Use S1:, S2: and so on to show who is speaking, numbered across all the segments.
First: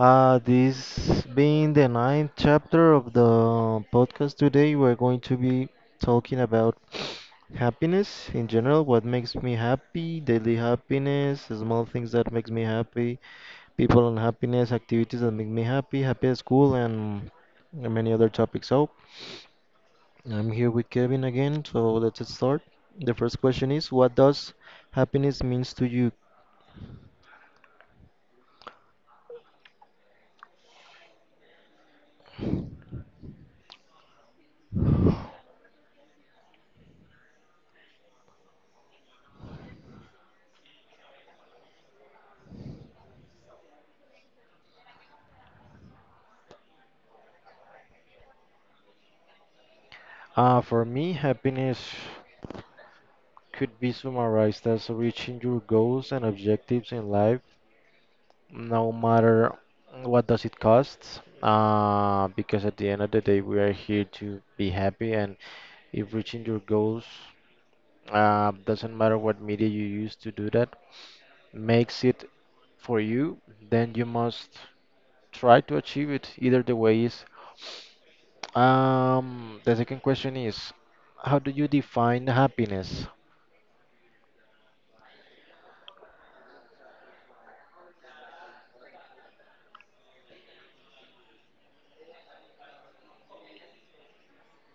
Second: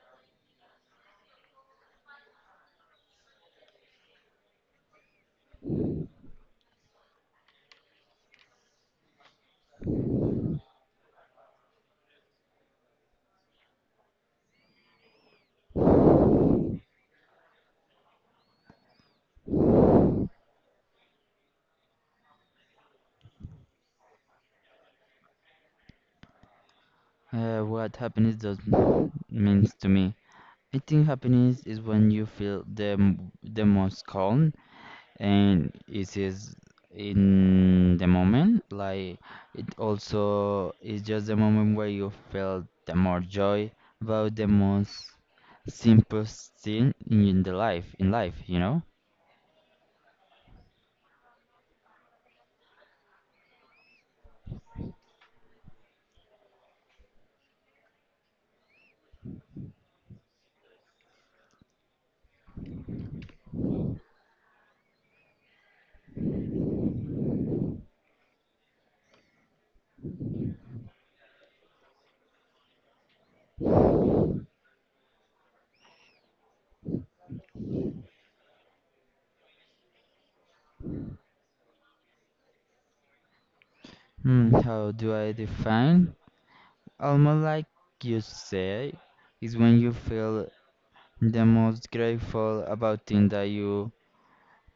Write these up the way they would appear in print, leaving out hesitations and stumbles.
S1: this being the ninth chapter of the podcast today, we're going to be talking about happiness in general, what makes me happy, daily happiness, small things that makes me happy, people and happiness, activities that make me happy, happy at school, and many other topics. So, I'm here with Kevin again, so let's start. The first question is, what does happiness means to you?
S2: What happiness does means to me. I think happiness is when you feel the most calm and it is in the moment. Like it also is just the moment where you feel the more joy about the most simple thing in life.
S1: For me, happiness. Could be summarized as reaching your goals and objectives in life, no matter what does it cost. Because at the end of the day, we are here to be happy, and if reaching your goals doesn't matter what media you use to do that, makes it for you, then you must try to achieve it. Either the way is. The second question is, how do you define happiness?
S2: How do I define? Almost like you say, is when you feel the most grateful about things that you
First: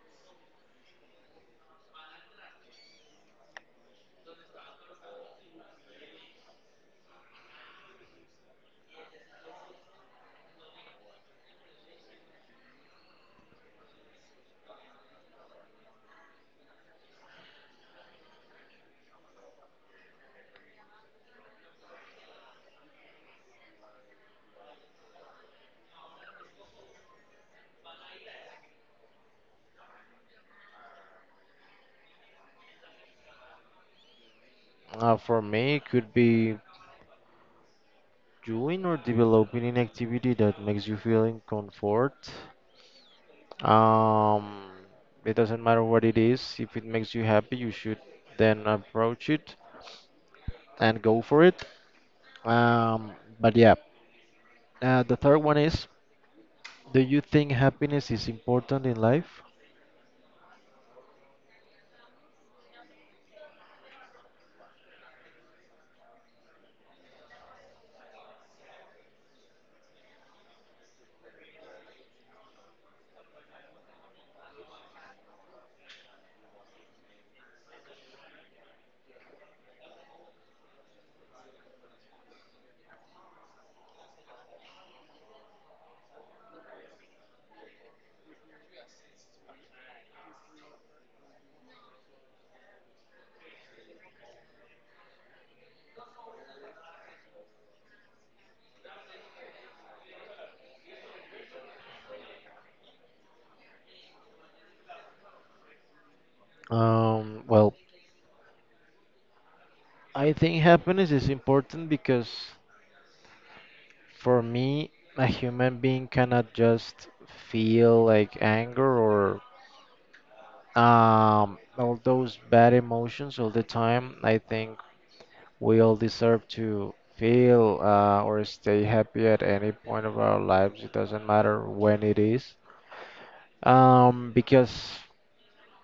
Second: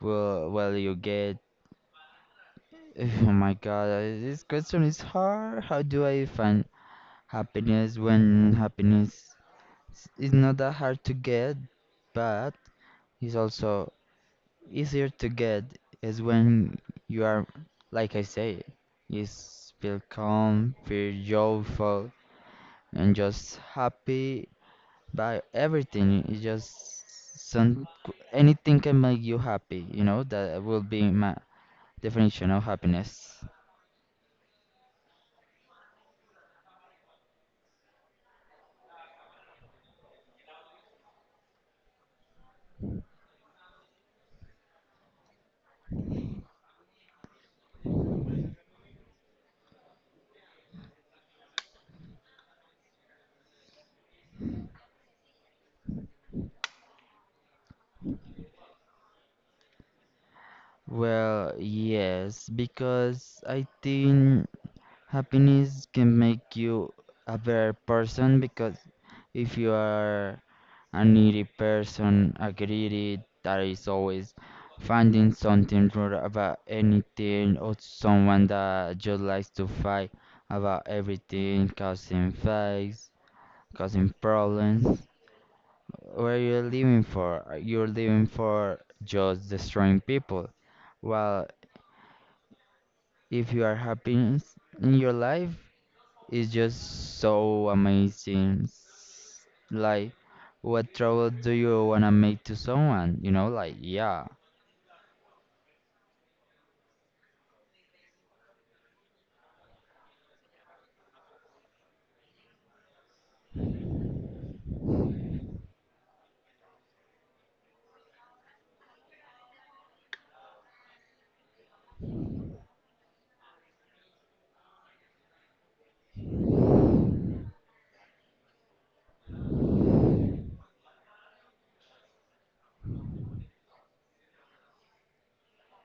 S2: Well, well, you get. Oh my God, this question is hard. How do I find happiness when is not that hard to get, but it's also easier to get is when you are, like I say, feel calm, feel joyful, and just happy by everything. It's just some anything can make you happy. That will be my definition of happiness.
S1: For me, it could be Doing or developing an activity that makes you feel in comfort. Um, it doesn't matter what it is. If it makes you happy, you should then approach it and go for it. Um, but yeah, the third one is, do you think happiness is important in life?
S2: Well, yes, because I think happiness can make you a better person because if you are a needy person, a greedy that is always finding something wrong about anything or someone that just likes to fight about everything, causing fights, causing problems. What are you living for? You're living for just destroying people. Well, if you are happy in your life, it's just so amazing. Like, what trouble do you want to make to someone, like, yeah?
S1: Well, I think happiness is important because for me, a human being cannot just feel like anger or all those bad emotions all the time, I think we all deserve to feel or stay happy at any point of our lives. It doesn't matter when it is. Because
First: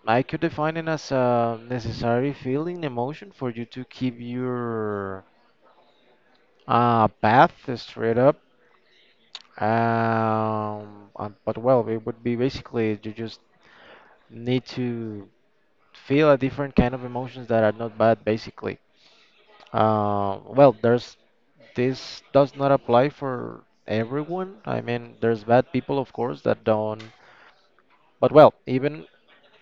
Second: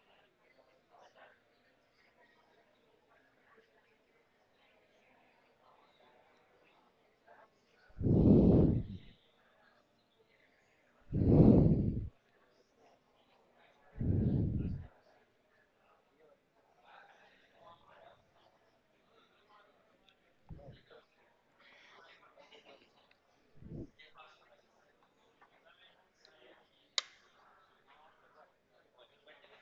S1: I could define it as a necessary feeling, emotion for you to keep your path straight up. But well, it would be basically you just need to feel a different kind of emotions that are not bad, basically. Well, there's this does not apply for everyone. I mean, there's bad people, of course, that don't. But well, even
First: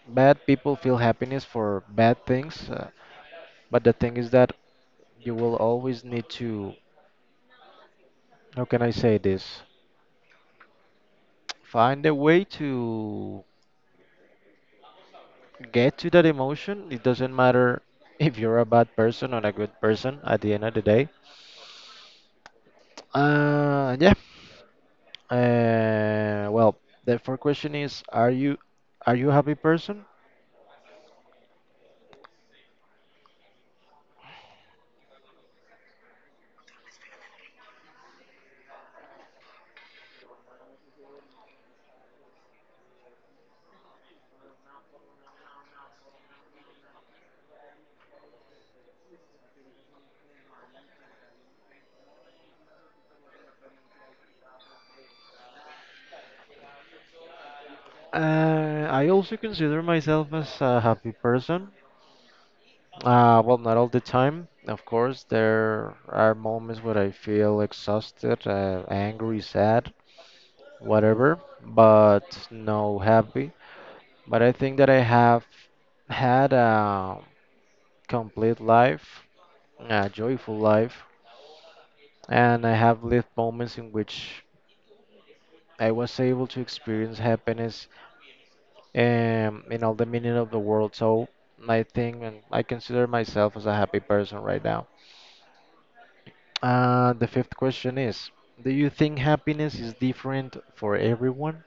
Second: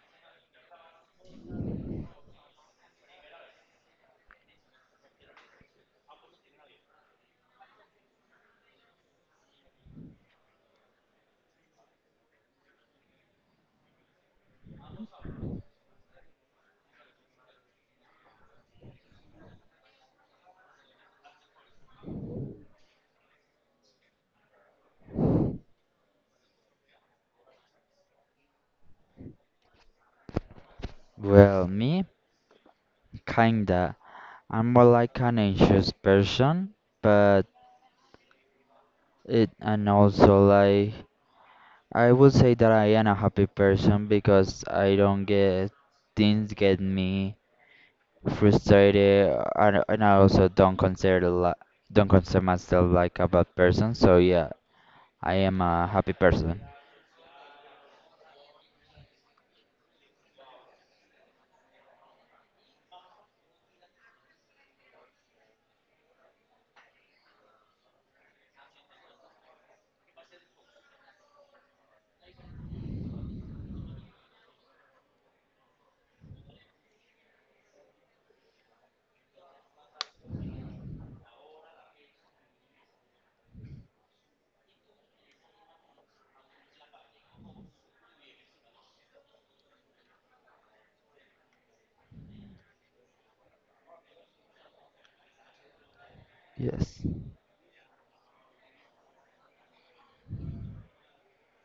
S1: bad people feel happiness for bad things. But the thing is that you will always need to, how can I say this? Find a way to get to that emotion. It doesn't matter if you're a bad person or a good person at the end of the day. Yeah. Well, the fourth question is, are you a happy person?
S2: Well, me, kinda, I'm more like an anxious person, but it and also, like, I would say that I am a happy person because I don't get things get me frustrated, and I also don't don't consider myself like a bad person. So yeah, I am a happy person.
S1: I also consider myself as a happy person. Well, not all the time. Of course, there are moments where I feel exhausted, angry, sad, whatever, but no happy. But I think that I have had a complete life, a joyful life, and I have lived moments in which I was able to experience happiness in all the meaning of the world. So I think and I consider myself as a happy person right now.
S2: Yes.
S1: The fifth question is, do you think happiness is different for everyone?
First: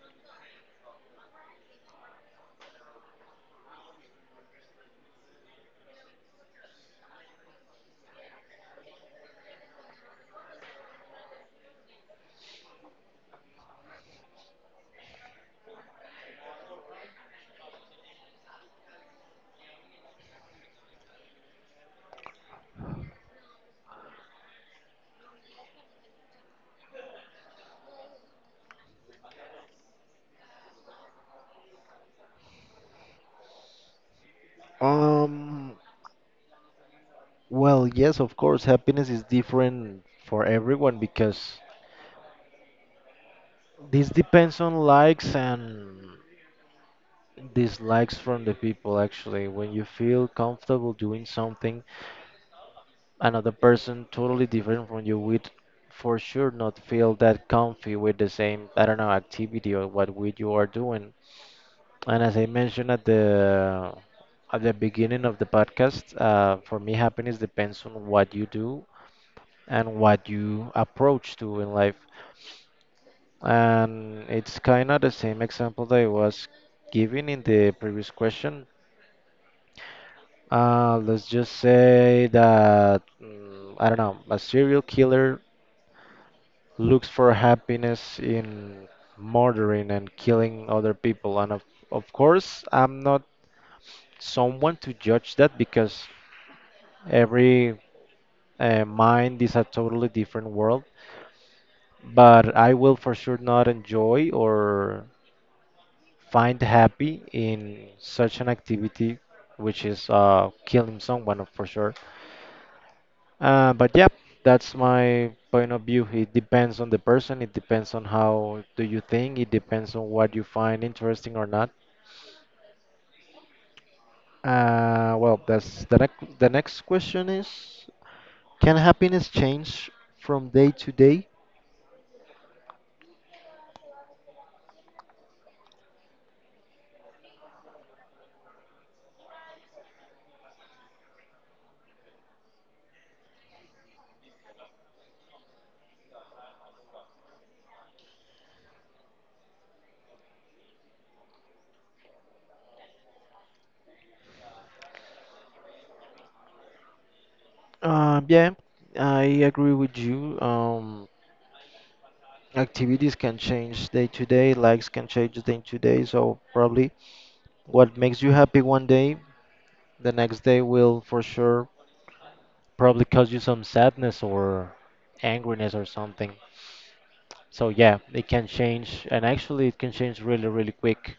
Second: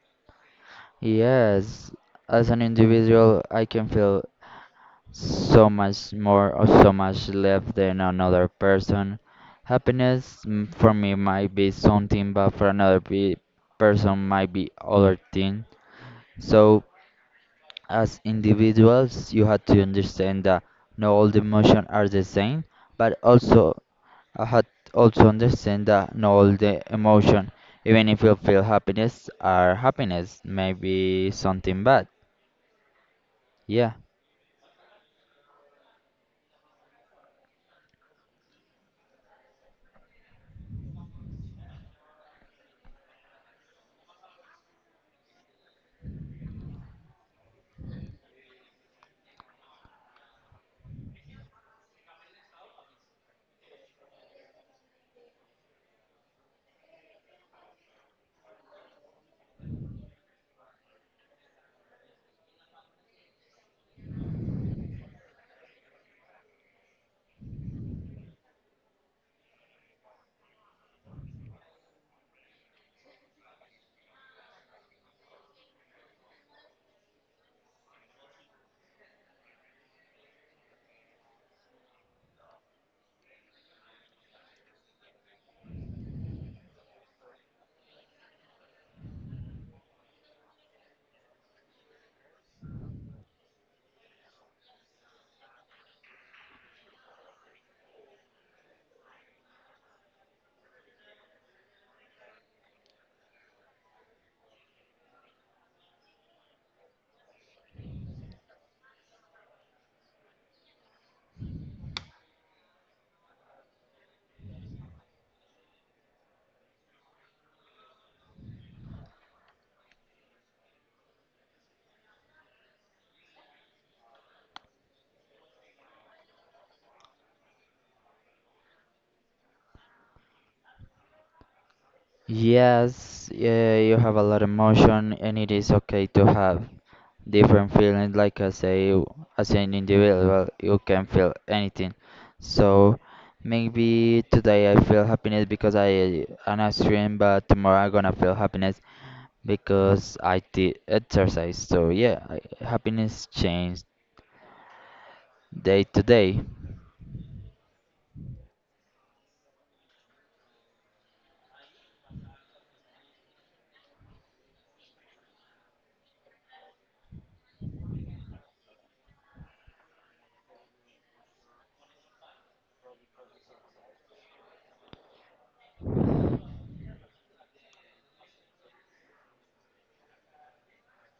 S2: Yes, as an individual I can feel so much more or so much less than another person. Happiness, for me might be something, but for another person might be other thing. So, as individuals, you have to understand that not all the emotions are the same, but also I had also understand that not all the emotion, even if you feel happiness, are happiness, maybe something bad. Yeah.
S1: Um, well, yes, of course, happiness is different for everyone because this depends on likes and dislikes from the people actually. When you feel comfortable doing something, another person totally different from you would for sure not feel that comfy with the same, I don't know, activity or what with you are doing. And as I mentioned at the beginning of the podcast, for me, happiness depends on what you do and what you approach to in life. And it's kind of the same example that I was giving in the previous question. Let's just say that mm, I don't know, a serial killer looks for happiness in murdering and killing other people. Of course, I'm not someone to judge that because every mind is a totally different world. But I will for sure not enjoy or find happy in such an activity, which is killing someone for sure. But yeah, that's my point of view. It depends on the person. It depends on how do you think. It depends on what you find interesting or not. Well, that's the next. The next question is: Can happiness change from day to day?
S2: Yes, yeah, you have a lot of emotion and it is okay to have different feelings. Like I say, as an individual, you can feel anything. So maybe today I feel happiness because I an extreme, but tomorrow I'm gonna feel happiness because I did exercise. So yeah, happiness changed day to day.
S1: Yeah, I agree with you. Activities can change day to day. Likes can change day to day. So probably what makes you happy one day, the next day will for sure probably cause you some sadness or angriness or something. So yeah, it can change, and actually it can change really, really quick.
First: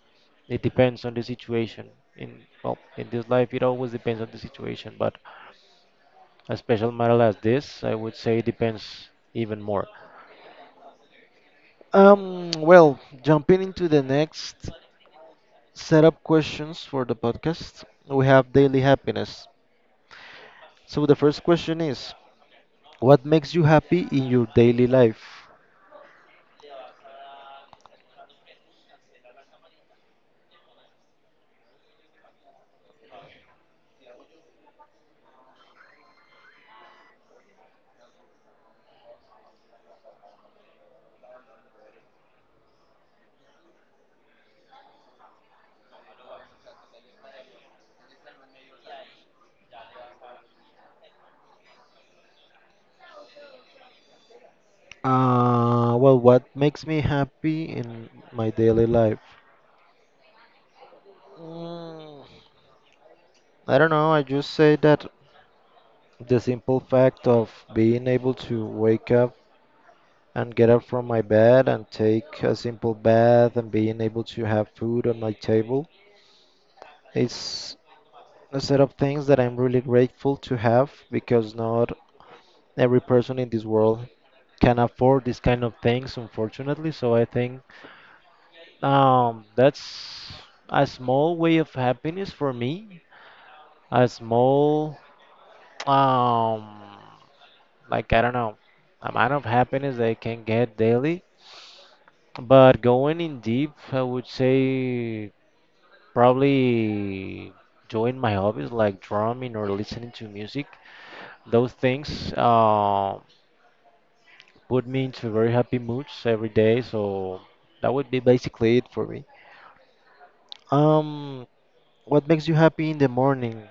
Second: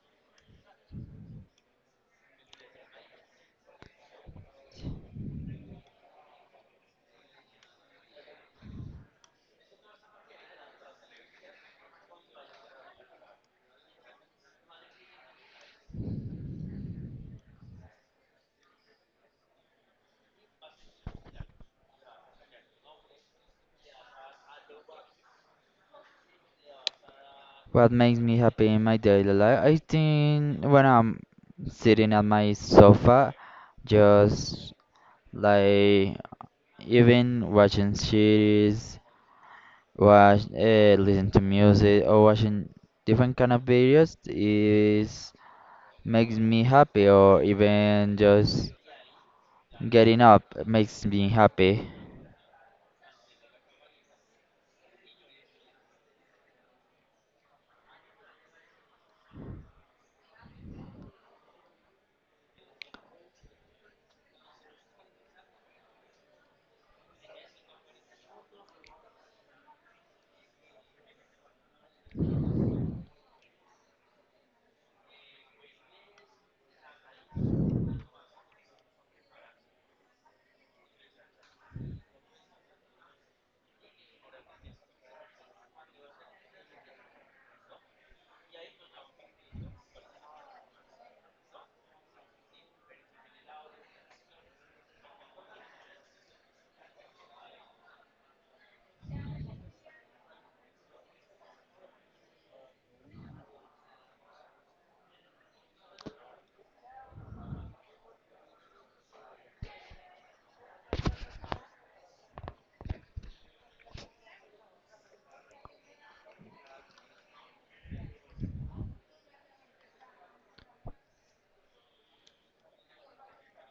S1: It depends on the situation. In well, in this life, it always depends on the situation, but a special matter as this, I would say, depends even more. Well, jumping into the next setup questions for the podcast, we have daily happiness. So the first question is, what makes you happy in your daily life?
S2: What makes me happy in my daily life? I think when I'm sitting at my sofa, just, like, even watching series, watch listen to music or watching different kind of videos is makes me happy, or even just getting up makes me happy.
S1: Well, what makes me happy in my daily life? Mm, I don't know. I just say that the simple fact of being able to wake up and get up from my bed and take a simple bath and being able to have food on my table is a set of things that I'm really grateful to have because not every person in this world can afford these kind of things, unfortunately. So I think that's a small way of happiness for me. A small, um, like I don't know, amount of happiness that I can get daily. But going in deep, I would say probably doing my hobbies like drumming or listening to music. Those things put me into very happy moods every day. So that would be basically it for me. Um, what makes you happy in the morning?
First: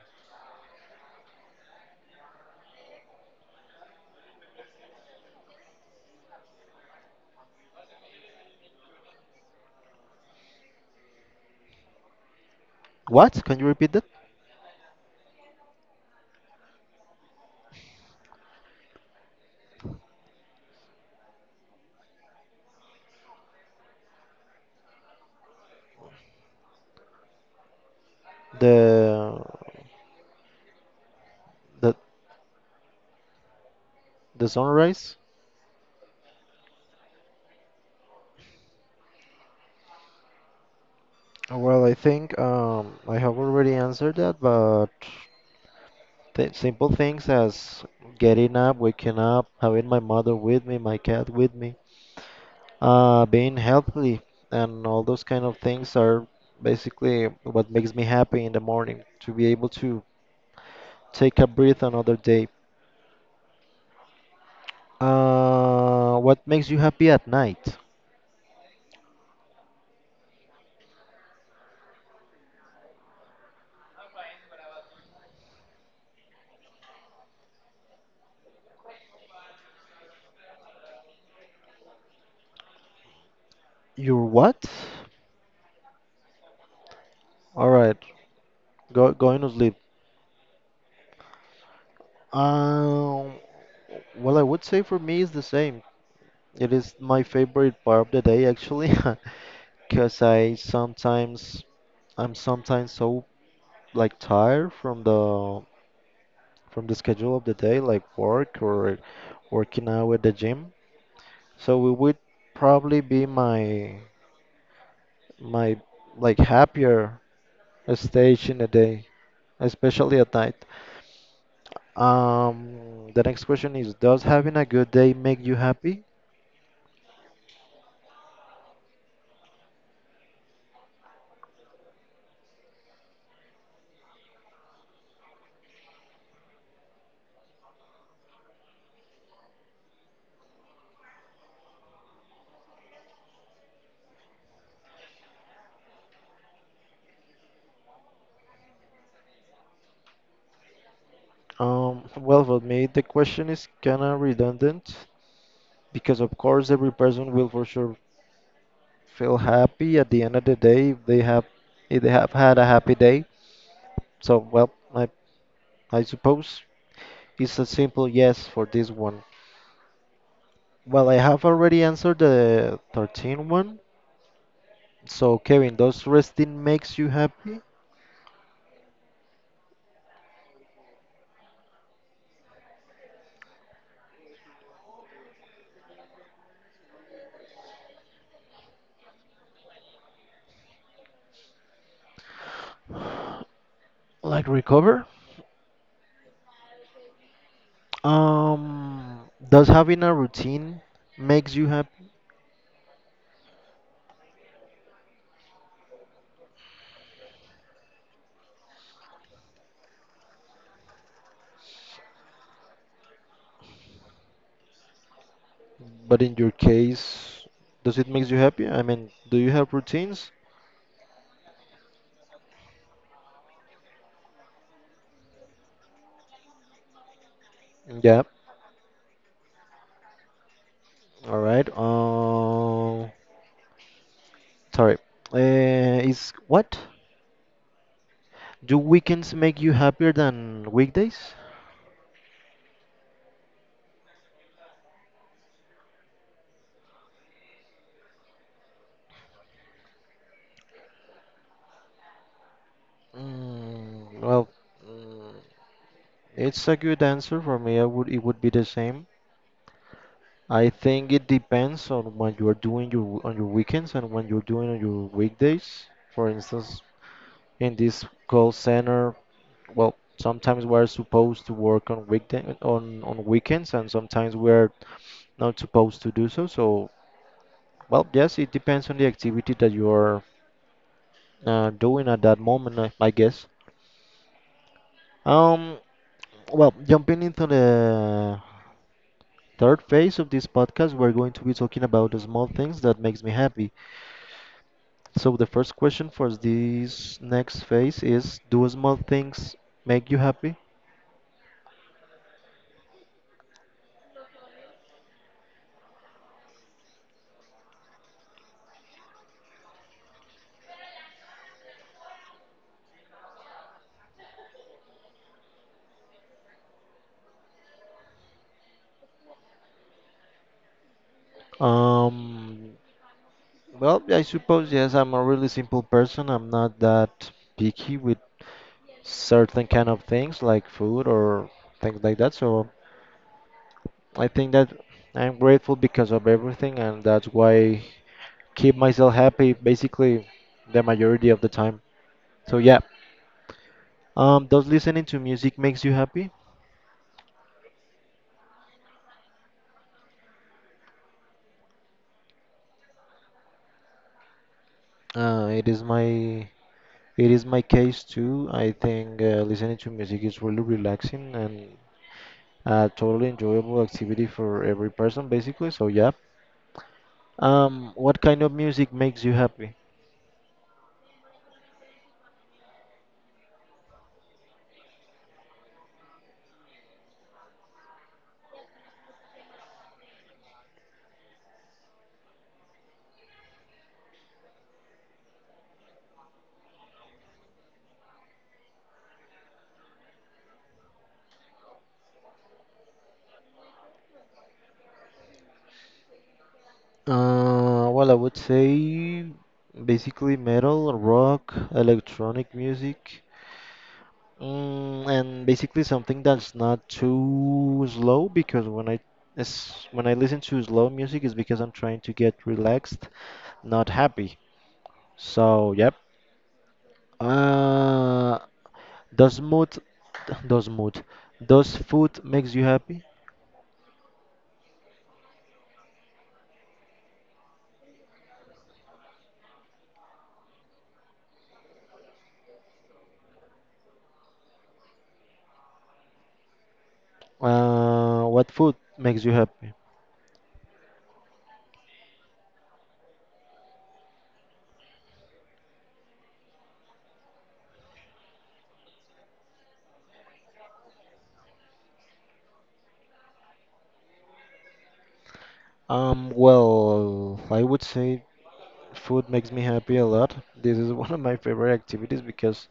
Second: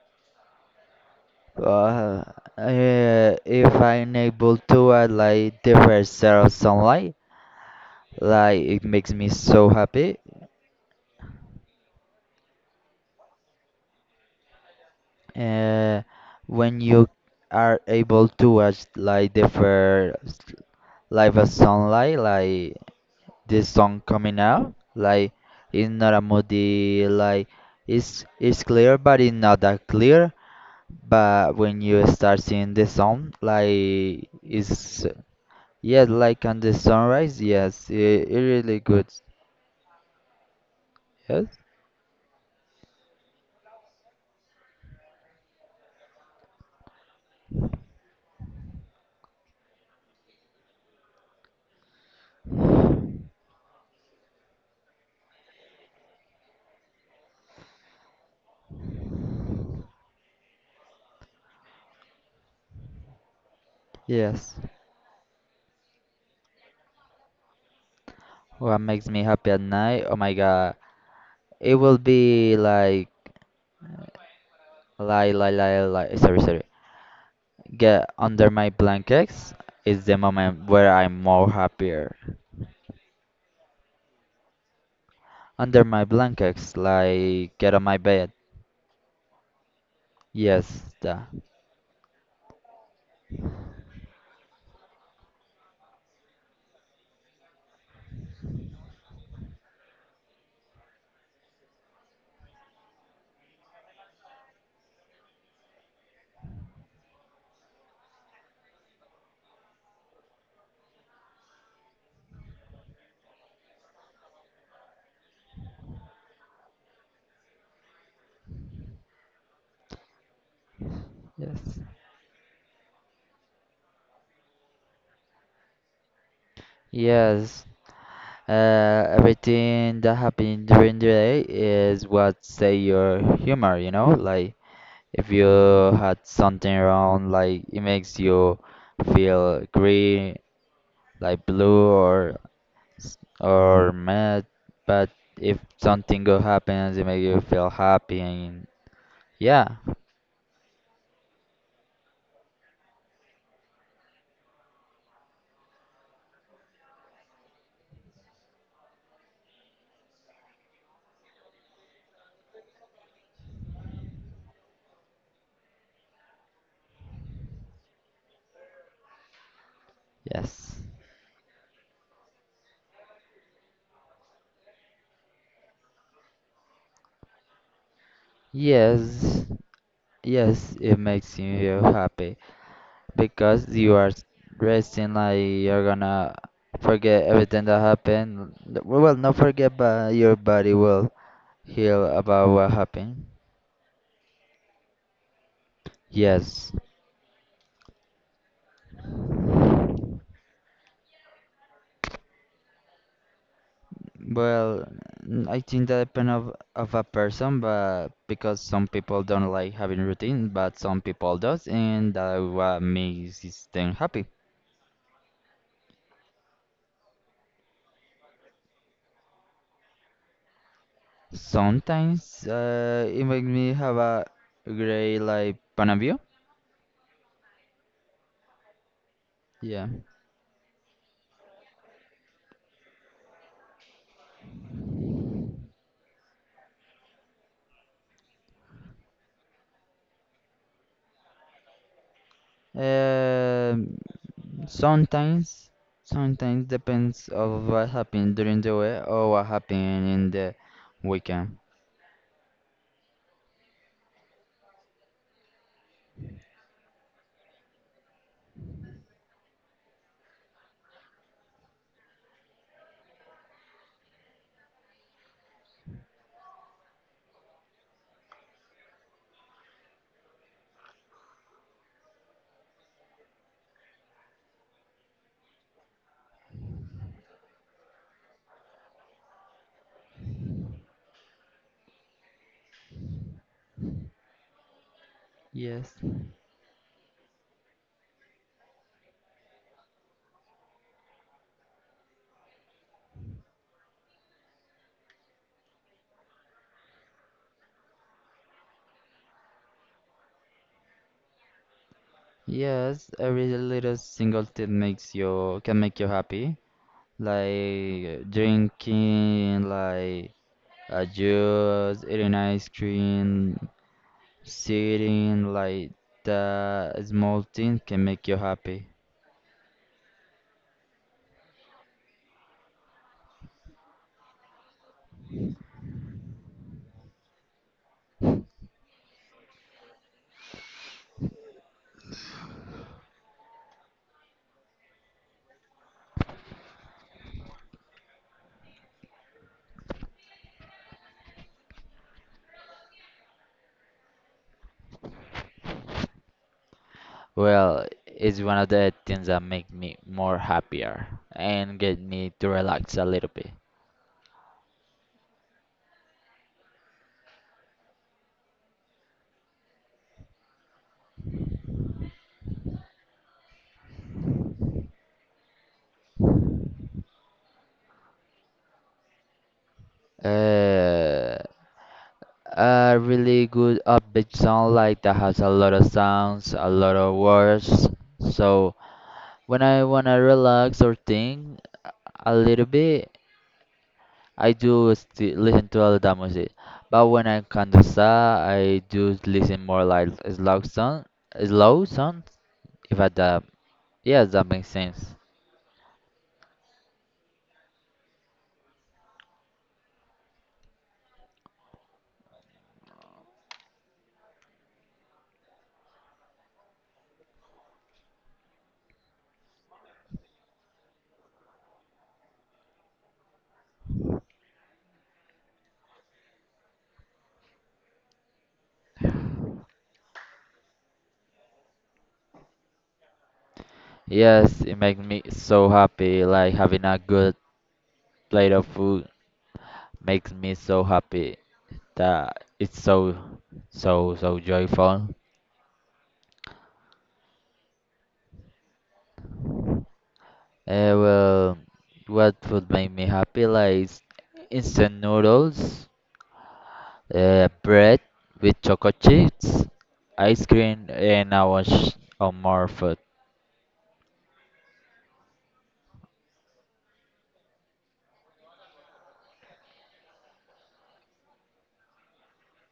S2: uh, if I'm able to add, like, different set of sunlight, like, it makes me so happy.
S1: What? Can you repeat that?
S2: uh, when you are able to watch, like, different live of sunlight, like this song coming out. Like, it's not a moody, like, it's clear but it's
S1: The
S2: not that clear. But when
S1: the
S2: you start seeing the song, like
S1: the
S2: it's,
S1: sunrise?
S2: yeah, like, on the sunrise, yes, it really good. Yes.
S1: Well, I think I have already answered that, but th simple things as getting up, waking up, having my mother with me, my cat with me, being healthy, and all those kind of things are basically what makes me happy in the morning to be able to take a breath another day.
S2: Yes.
S1: What makes you happy at night?
S2: What makes me happy at night? Oh my god, it will be like. Sorry, sorry. Get under my blankets is the moment where I'm more happier.
S1: Your what?
S2: Under my blankets, like
S1: All
S2: get on my
S1: right,
S2: bed.
S1: go going to sleep.
S2: Yes, da.
S1: Um, well, I would say for me it's the same. It is my favorite part of the day actually, because I'm sometimes so like tired from the schedule of the day, like work or working out at the gym. So it would probably be my like happier stage in the day, especially at night.
S2: Yes.
S1: The next question is, does having a good day make you happy?
S2: Yes. Everything that happened during the day is what say your humor, you know? Like if you had something wrong, like it makes you feel green, like blue, or or mad. But if something good happens, it makes you feel happy, and yeah.
S1: Well, for me, the question is kind of redundant because, of course, every person will for sure feel happy at the end of the day if they have had a happy day. So, well, I suppose it's a simple yes for this one.
S2: Yes.
S1: Well, I have already answered the 13th one. So, Kevin, does resting makes you happy?
S2: Yes. Yes, it makes you happy because you are resting, like you're gonna forget everything that happened. Well, not forget, but your body will heal about what happened.
S1: Like recover?
S2: Yes.
S1: Um, does having a routine makes you happy?
S2: Well, I think that depends of a person, but because some people don't like having routine, but some people does, and that what makes is them happy.
S1: But in your case, does it make you happy? I mean, do you have routines?
S2: Sometimes it makes me have a great, like, point of view.
S1: Yeah.
S2: Yeah.
S1: All right. Sorry. Is what? Do weekends make you happier than weekdays?
S2: Um, sometimes, sometimes depends of what happened during the week or what happened in the weekend.
S1: Mm, well, mm, it's a good answer for me. I would it would be the same. I think it depends on what you are doing your on your weekends and when you're doing on your weekdays. For instance, in this call center, well, sometimes we're supposed to work on weekday on weekends, and sometimes we're not supposed to do so. So, well, yes, it depends on the activity that you're doing at that moment, I guess. Um,
S2: Yes,
S1: well, jumping into the third phase of this podcast, we're going to be talking about the small things that makes me happy. So the first question for this next phase is, do small things make you happy?
S2: yes, every little single thing makes you can make you happy, like drinking, like a juice, eating ice cream, sitting, like the small thing can make you happy.
S1: Um, Well, I suppose yes, I'm a really simple person. I'm not that picky with certain kind of things like food or things like that. So I think that I'm grateful because of everything, and that's why keep myself happy basically the majority of the time. So yeah, does listening to music makes you happy?
S2: Well, it's one of the things that make me more happier and get me to relax a little bit.
S1: Uh, it is my it is my case too. I think listening to music is really relaxing and a totally enjoyable activity for every person basically. So yeah. What kind of music makes you happy?
S2: Uh, a really good upbeat song, like, that has a lot of sounds, a lot of words. So when I wanna relax or think a little bit, I do sti listen to all that music. But when I'm kinda sad, I do listen more like slow songs. If I that, Yes, that makes sense.
S1: Well, I would say basically metal, rock, electronic music, mm, and basically something that's not too slow because when I listen to slow music, it's because I'm trying to get relaxed, not happy. So, yep. Uh, does mood, does mood, does food makes you happy?
S2: Yes, it makes me so happy. Like having a good plate of food makes me so happy that it's so, so, so joyful.
S1: What food makes you happy?
S2: Well, what would make me happy? Like, instant noodles, bread with chocolate chips, ice cream, and I was on more food.
S1: Well, I would say food makes me happy a lot. This is one of my favorite activities because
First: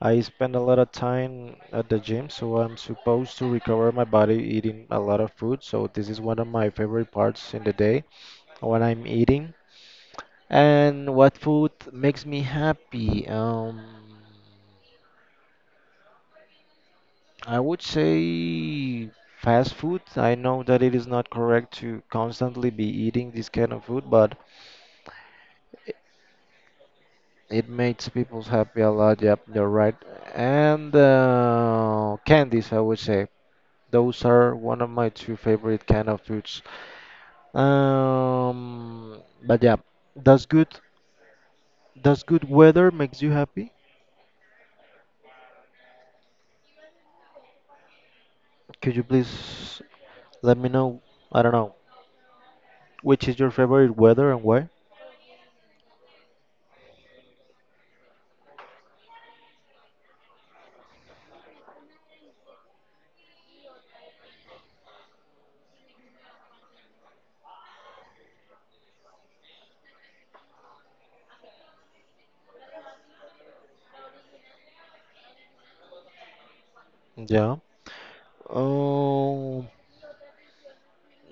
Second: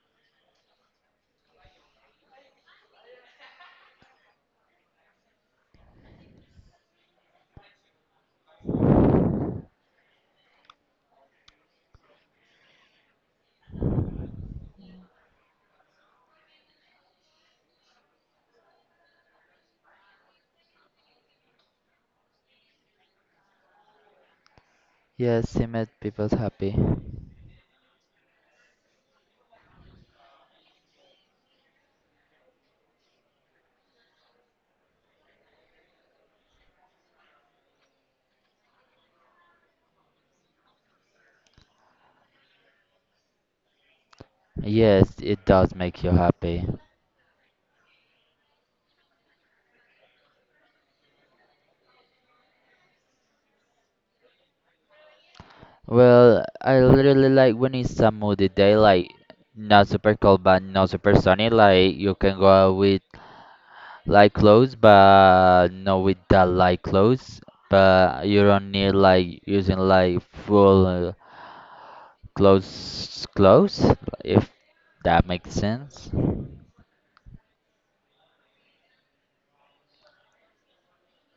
S1: I spend a lot of time at the gym, so I'm supposed to recover my body eating a lot of food. So this is one of my favorite parts in the day when I'm eating. And what food makes me happy? I would say fast food. I know that it is not correct to constantly be eating this kind of food, but
S2: Yes, it makes people happy.
S1: it makes people happy a lot. Yep, you're right. And candies, I would say. Those are one of my two favorite kind of foods. Um, but yeah, does good does good weather makes you happy?
S2: Yes, it does make you happy.
S1: Could you please let me know? I don't know which is your favorite weather and why?
S2: Well, I literally like when it's a moody day, like not super cold but not super sunny. Like you can go out with light clothes, but not with that light clothes. But you don't need like using like full clothes, if that makes sense.
S1: Yeah. Um,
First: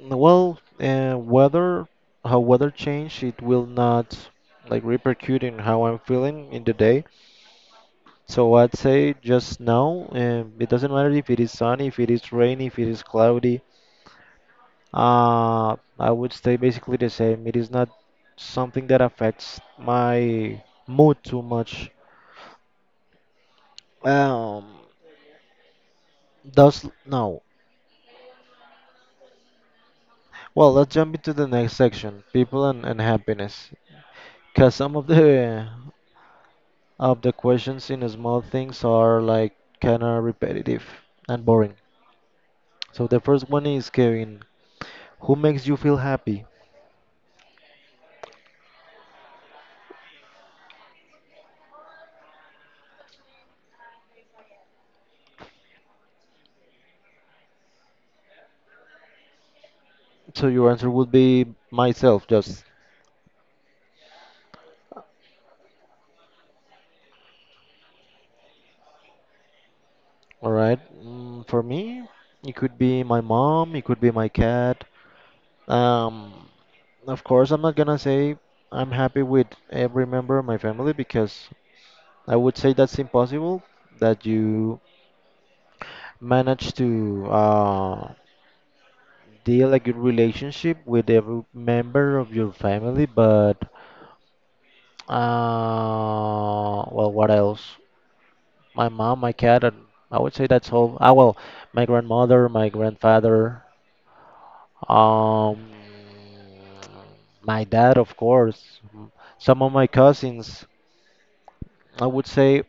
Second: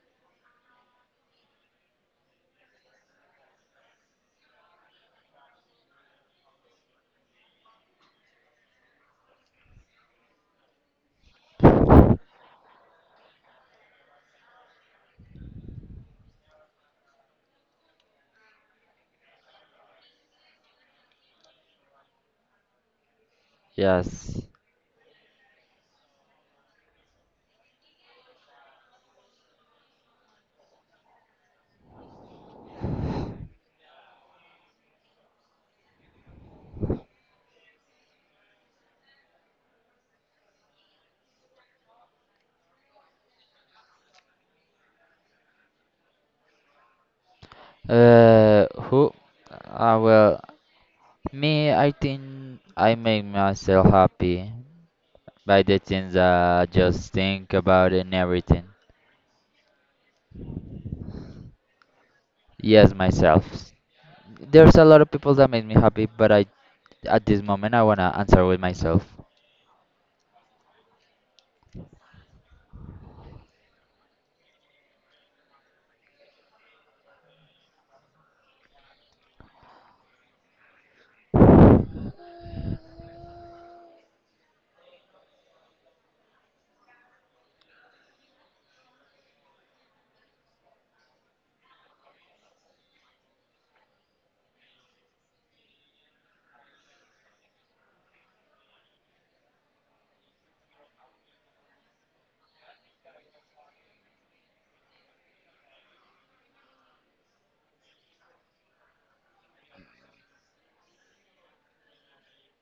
S1: Weather, how weather change, it will not like repercute in how I'm feeling in the day. So I'd say just now, it doesn't matter if it is sunny, if it is rainy, if it is cloudy. I would stay basically the same. It is not something that affects my mood too much.
S2: Yes.
S1: Um, does no. Well, let's jump into the next section, people and happiness. Cause some of the questions in small things are like kind of repetitive and boring. So the first one is, Kevin, who makes you feel happy?
S2: Who? Well, me. I think I make myself happy by the things I just think about and everything.
S1: So your answer would be myself, just.
S2: Yes, myself. There's a lot of people that make me happy, but I, at this moment, I wanna answer with myself.
S1: All right. Mm, for me, it could be my mom, it could be my cat. Um, of course, I'm not gonna say I'm happy with every member of my family because I would say that's impossible that you manage to deal a good relationship with every member of your family. But well, what else? My mom, my cat, and I would say that's all. Ah, well, my grandmother, my grandfather, um, my dad, of course, some of my cousins. I would say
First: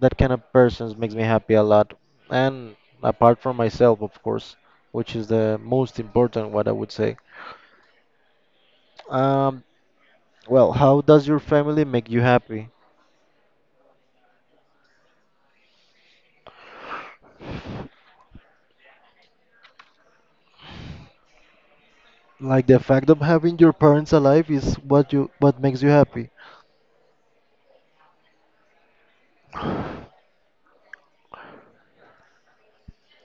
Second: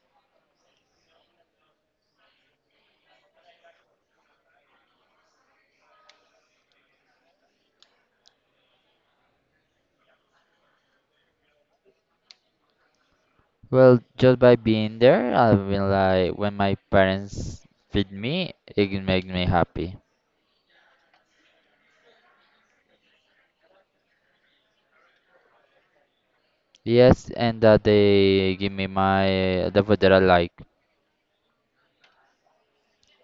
S1: that kind of persons makes me happy a lot. And apart from myself, of course, which is the most important, what I would say. Um, well, how does your family make you happy?
S2: Well, just by being there, I've been like, when my parents feed me, it makes me happy.
S1: Like the fact of having your parents alive is what you what makes you happy.
S2: Yes, and that they give me my the food that I like.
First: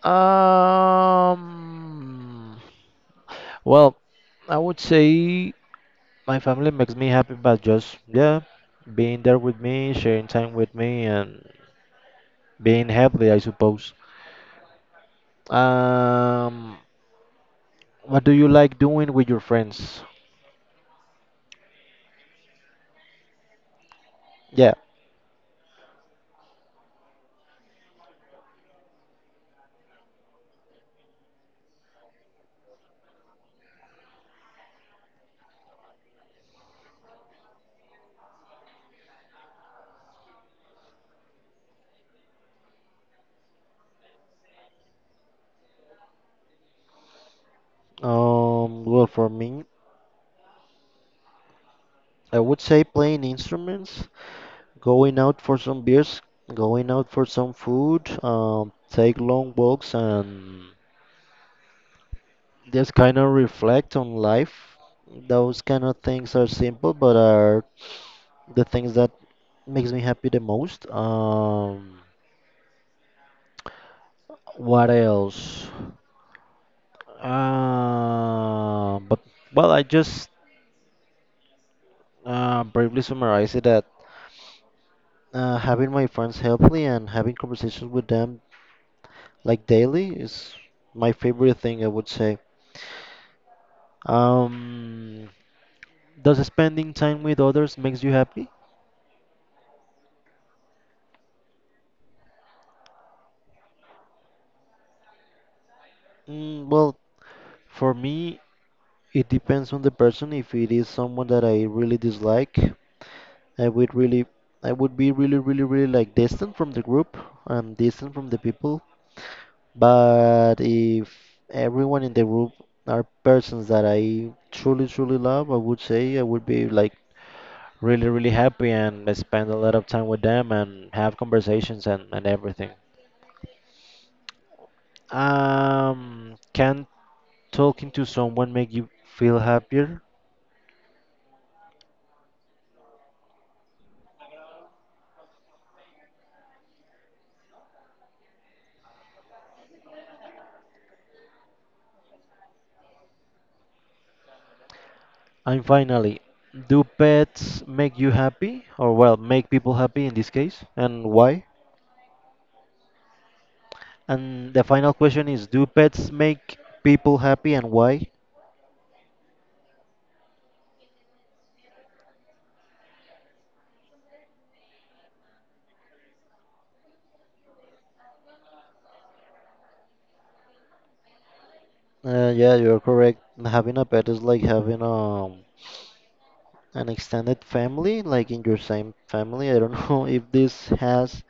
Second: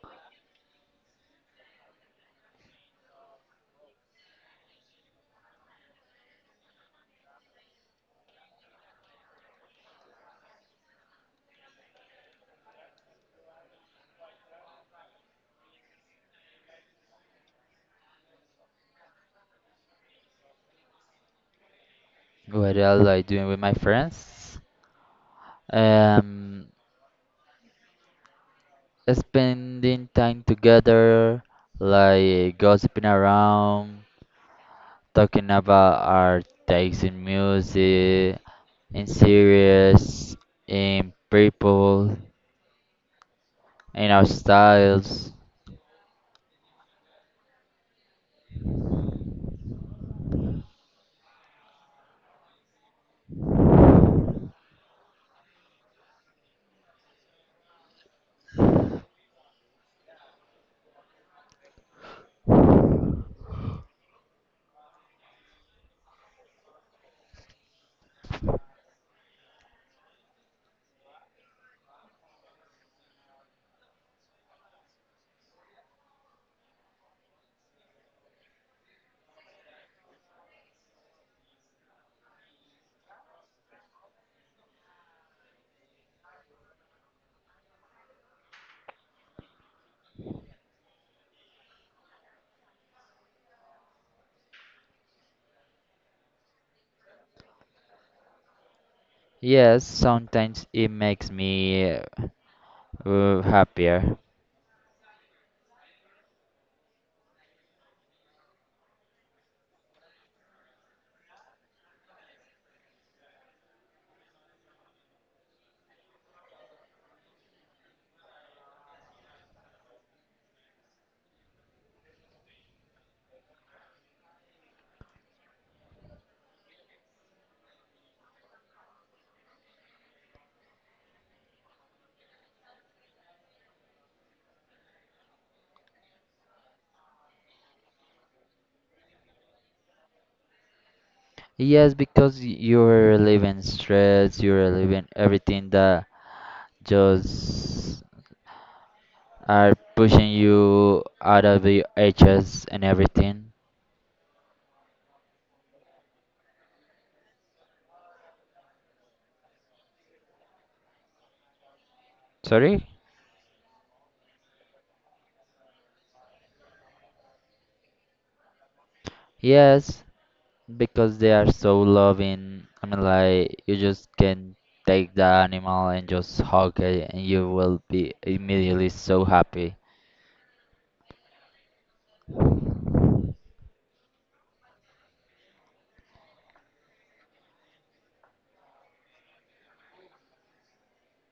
S1: Um, well, I would say my family makes me happy by just, yeah, being there with me, sharing time with me, and being healthy, I suppose. Um, what do you like doing with your friends?
S2: What I like doing with my friends,
S1: Yeah.
S2: um, spending time together, like gossiping around, talking about our takes in music, in series, in people, in our styles.
S1: Well, for me, I would say playing instruments, going out for some beers, going out for some food, take long walks, and just kind of reflect on life. Those kind of things are simple, but are the things that makes me happy the most. What else? But well, I just briefly summarize it that having my friends help me and having conversations with them like daily is my favorite thing, I would say. Um, does spending time with others makes you happy?
S2: Yes, sometimes it makes me happier.
S1: Mm, well, for me, it depends on the person. If it is someone that I really dislike, I would really, I would be really, really, really like distant from the group. I'm distant from the people. But if everyone in the group are persons that I truly, truly love, I would say I would be like really, really happy and spend a lot of time with them and have conversations and everything. Can talking to someone make you feel happier?
S2: Yes, because you're living stress, you're living everything that just are pushing you out of the edges and everything.
S1: And finally, do pets make you happy, or well, make people happy in this case, and why?
S2: Sorry?
S1: And the final question is, do pets make people happy, and why?
S2: Yes, because they are so loving. I mean, like you just can take the animal and just hug it, and you will be immediately so happy.
S1: Yeah, you're correct. Having a pet is like having an extended family, like in your same family. I don't know if this has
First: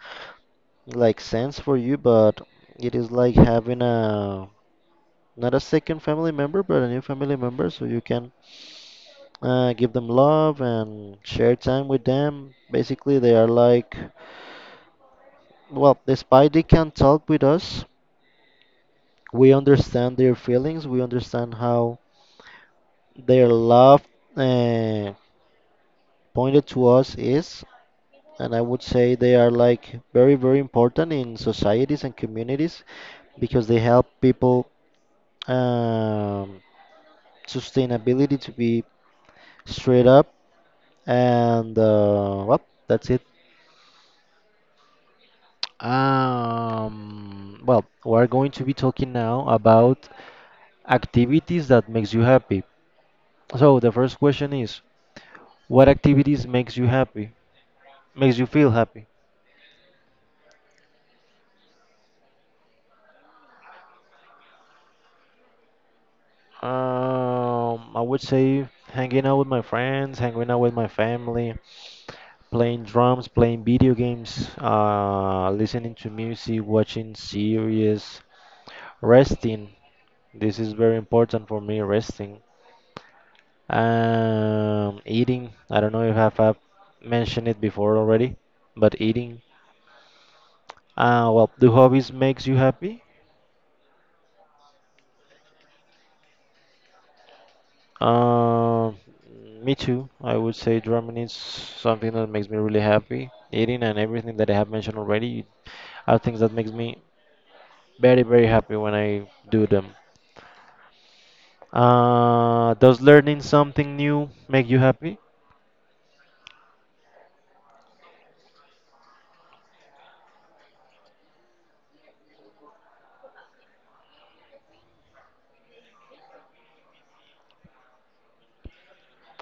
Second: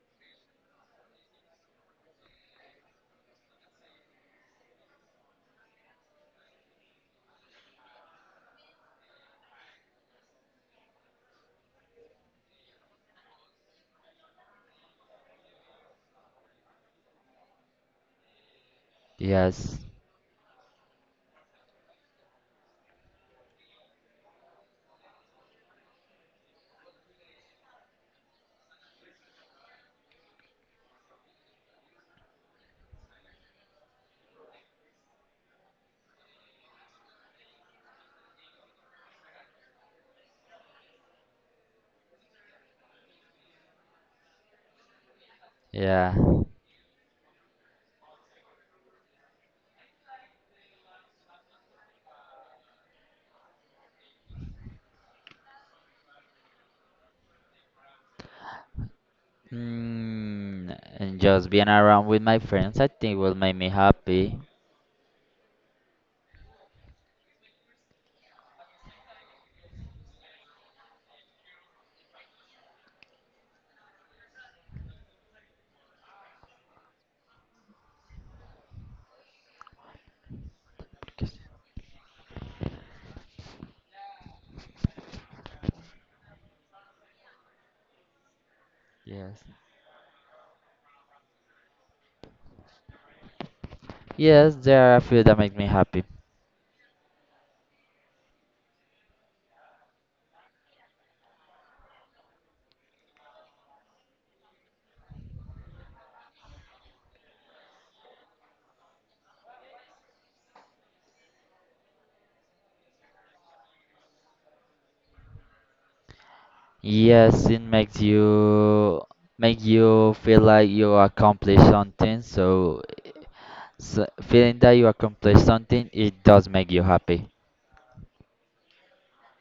S1: like sense for you, but it is like having a not a second family member, but a new family member, so you can give them love and share time with them. Basically, they are like, well, despite they can't talk with us, we
S2: Yes,
S1: understand their feelings, we understand how their love uh, pointed to us is. And I would say they are like very, very important in societies and communities because they help people um, sustainability to be straight up. And well, that's it.
S2: yeah.
S1: Well, we're going to be talking now about activities that makes you happy. So the first question is, what activities makes you happy? Makes you feel happy?
S2: And just being around with my friends, I think will make me happy.
S1: I would say hanging out with my friends, hanging out with my family, playing drums, playing video games, listening to music, watching series, resting. This is very
S2: Because,
S1: important for me, resting. Eating. I don't know if I've mentioned it before already, but eating.
S2: yes,
S1: Well, do hobbies makes you happy?
S2: yes, there are a few that make me happy.
S1: Um, Me too. I would say drumming is something that makes me really happy. Eating and everything that I have mentioned already are things that makes me very, very happy when I do them. Does learning something new make you happy?
S2: Yes, it makes you make you feel like you accomplished something. So, feeling that you accomplished something, it does make you happy.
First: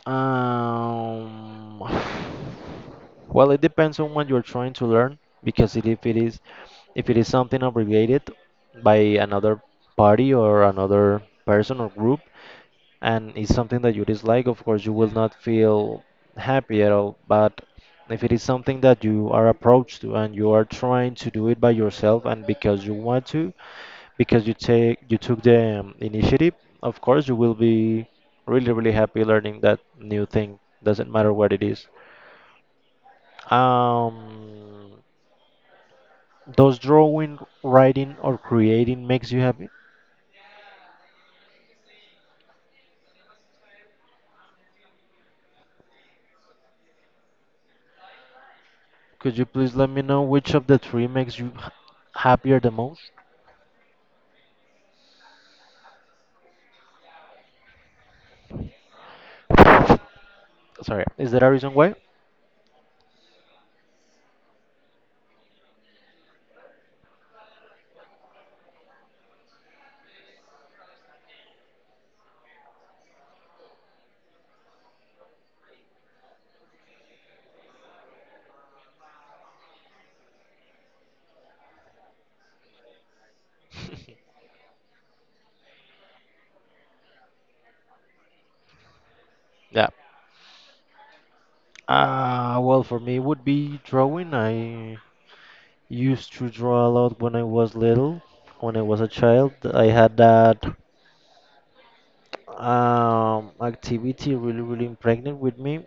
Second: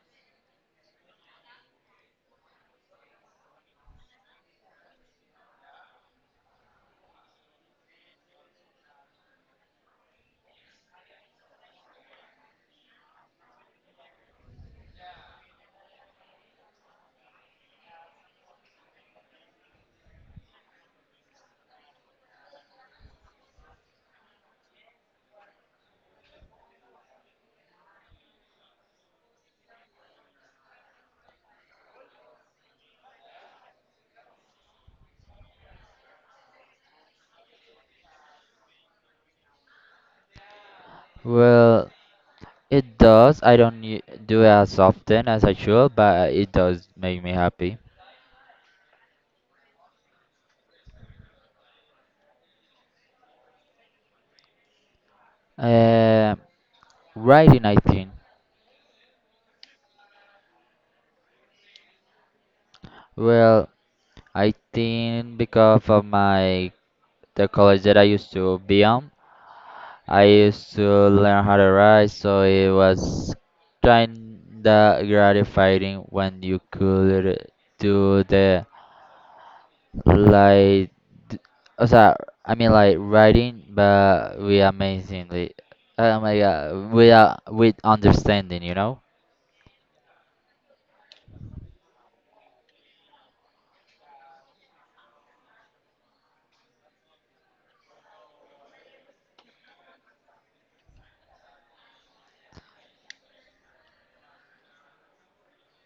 S1: Um, well, it depends on what you're trying to learn because if it is something obligated by another party or another person or group and it's something that you dislike, of course you will not feel happy at all. But if it is something that you are approached to and you are trying to do it by yourself and because you want to, because you took the initiative, of course you will be really really happy learning that new thing, doesn't matter what it is. um does drawing, writing or creating makes you happy?
S2: Well, it does. I don't do it as often as I should, but it does make me happy.
S1: Could you please let me know which of the three makes you happier the most?
S2: Um, Writing, I think.
S1: Sorry, is there a reason why?
S2: Well, I think because of my the college that I used to be on, I used to learn how to write, so it was kinda gratifying when you could do the, like, d- o sea, I mean, like writing, but we amazingly, oh my god, we are with understanding.
S1: Yeah. Well, for me it would be drawing. I used to draw a lot when I was little, when I was a child. I had that activity really, really impregnated with me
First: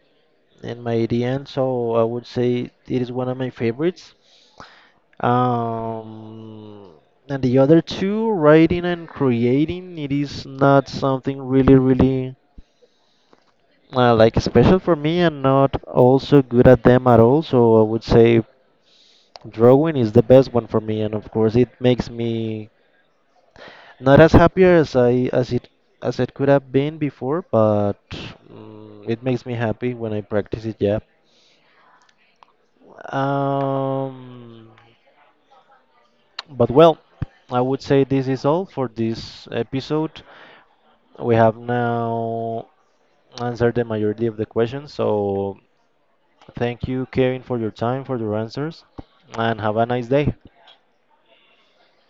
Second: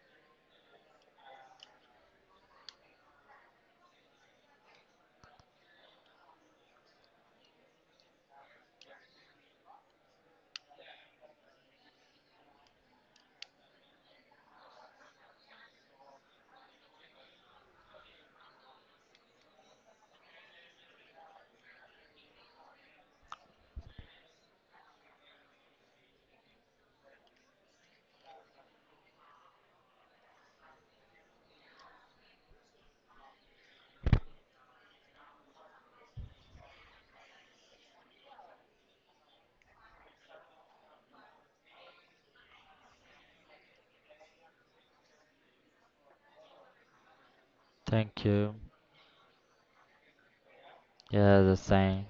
S1: and my ADN. So I would say it is one of my favorites. Um, and the other two, writing and creating, it is not something really, really like special for me. I'm not also good at them at all. So I would say drawing is the best one for me. And of course, it makes me not as happy as it could have been before, but mm, it makes me happy when I practice it. Yeah. Um, but Well, I would say this is all for this episode. We have now answered the majority of the questions, so thank you, Kevin, for your time, for
S2: Thank
S1: your
S2: you.
S1: answers, and have a nice day.
S2: Yeah, the same.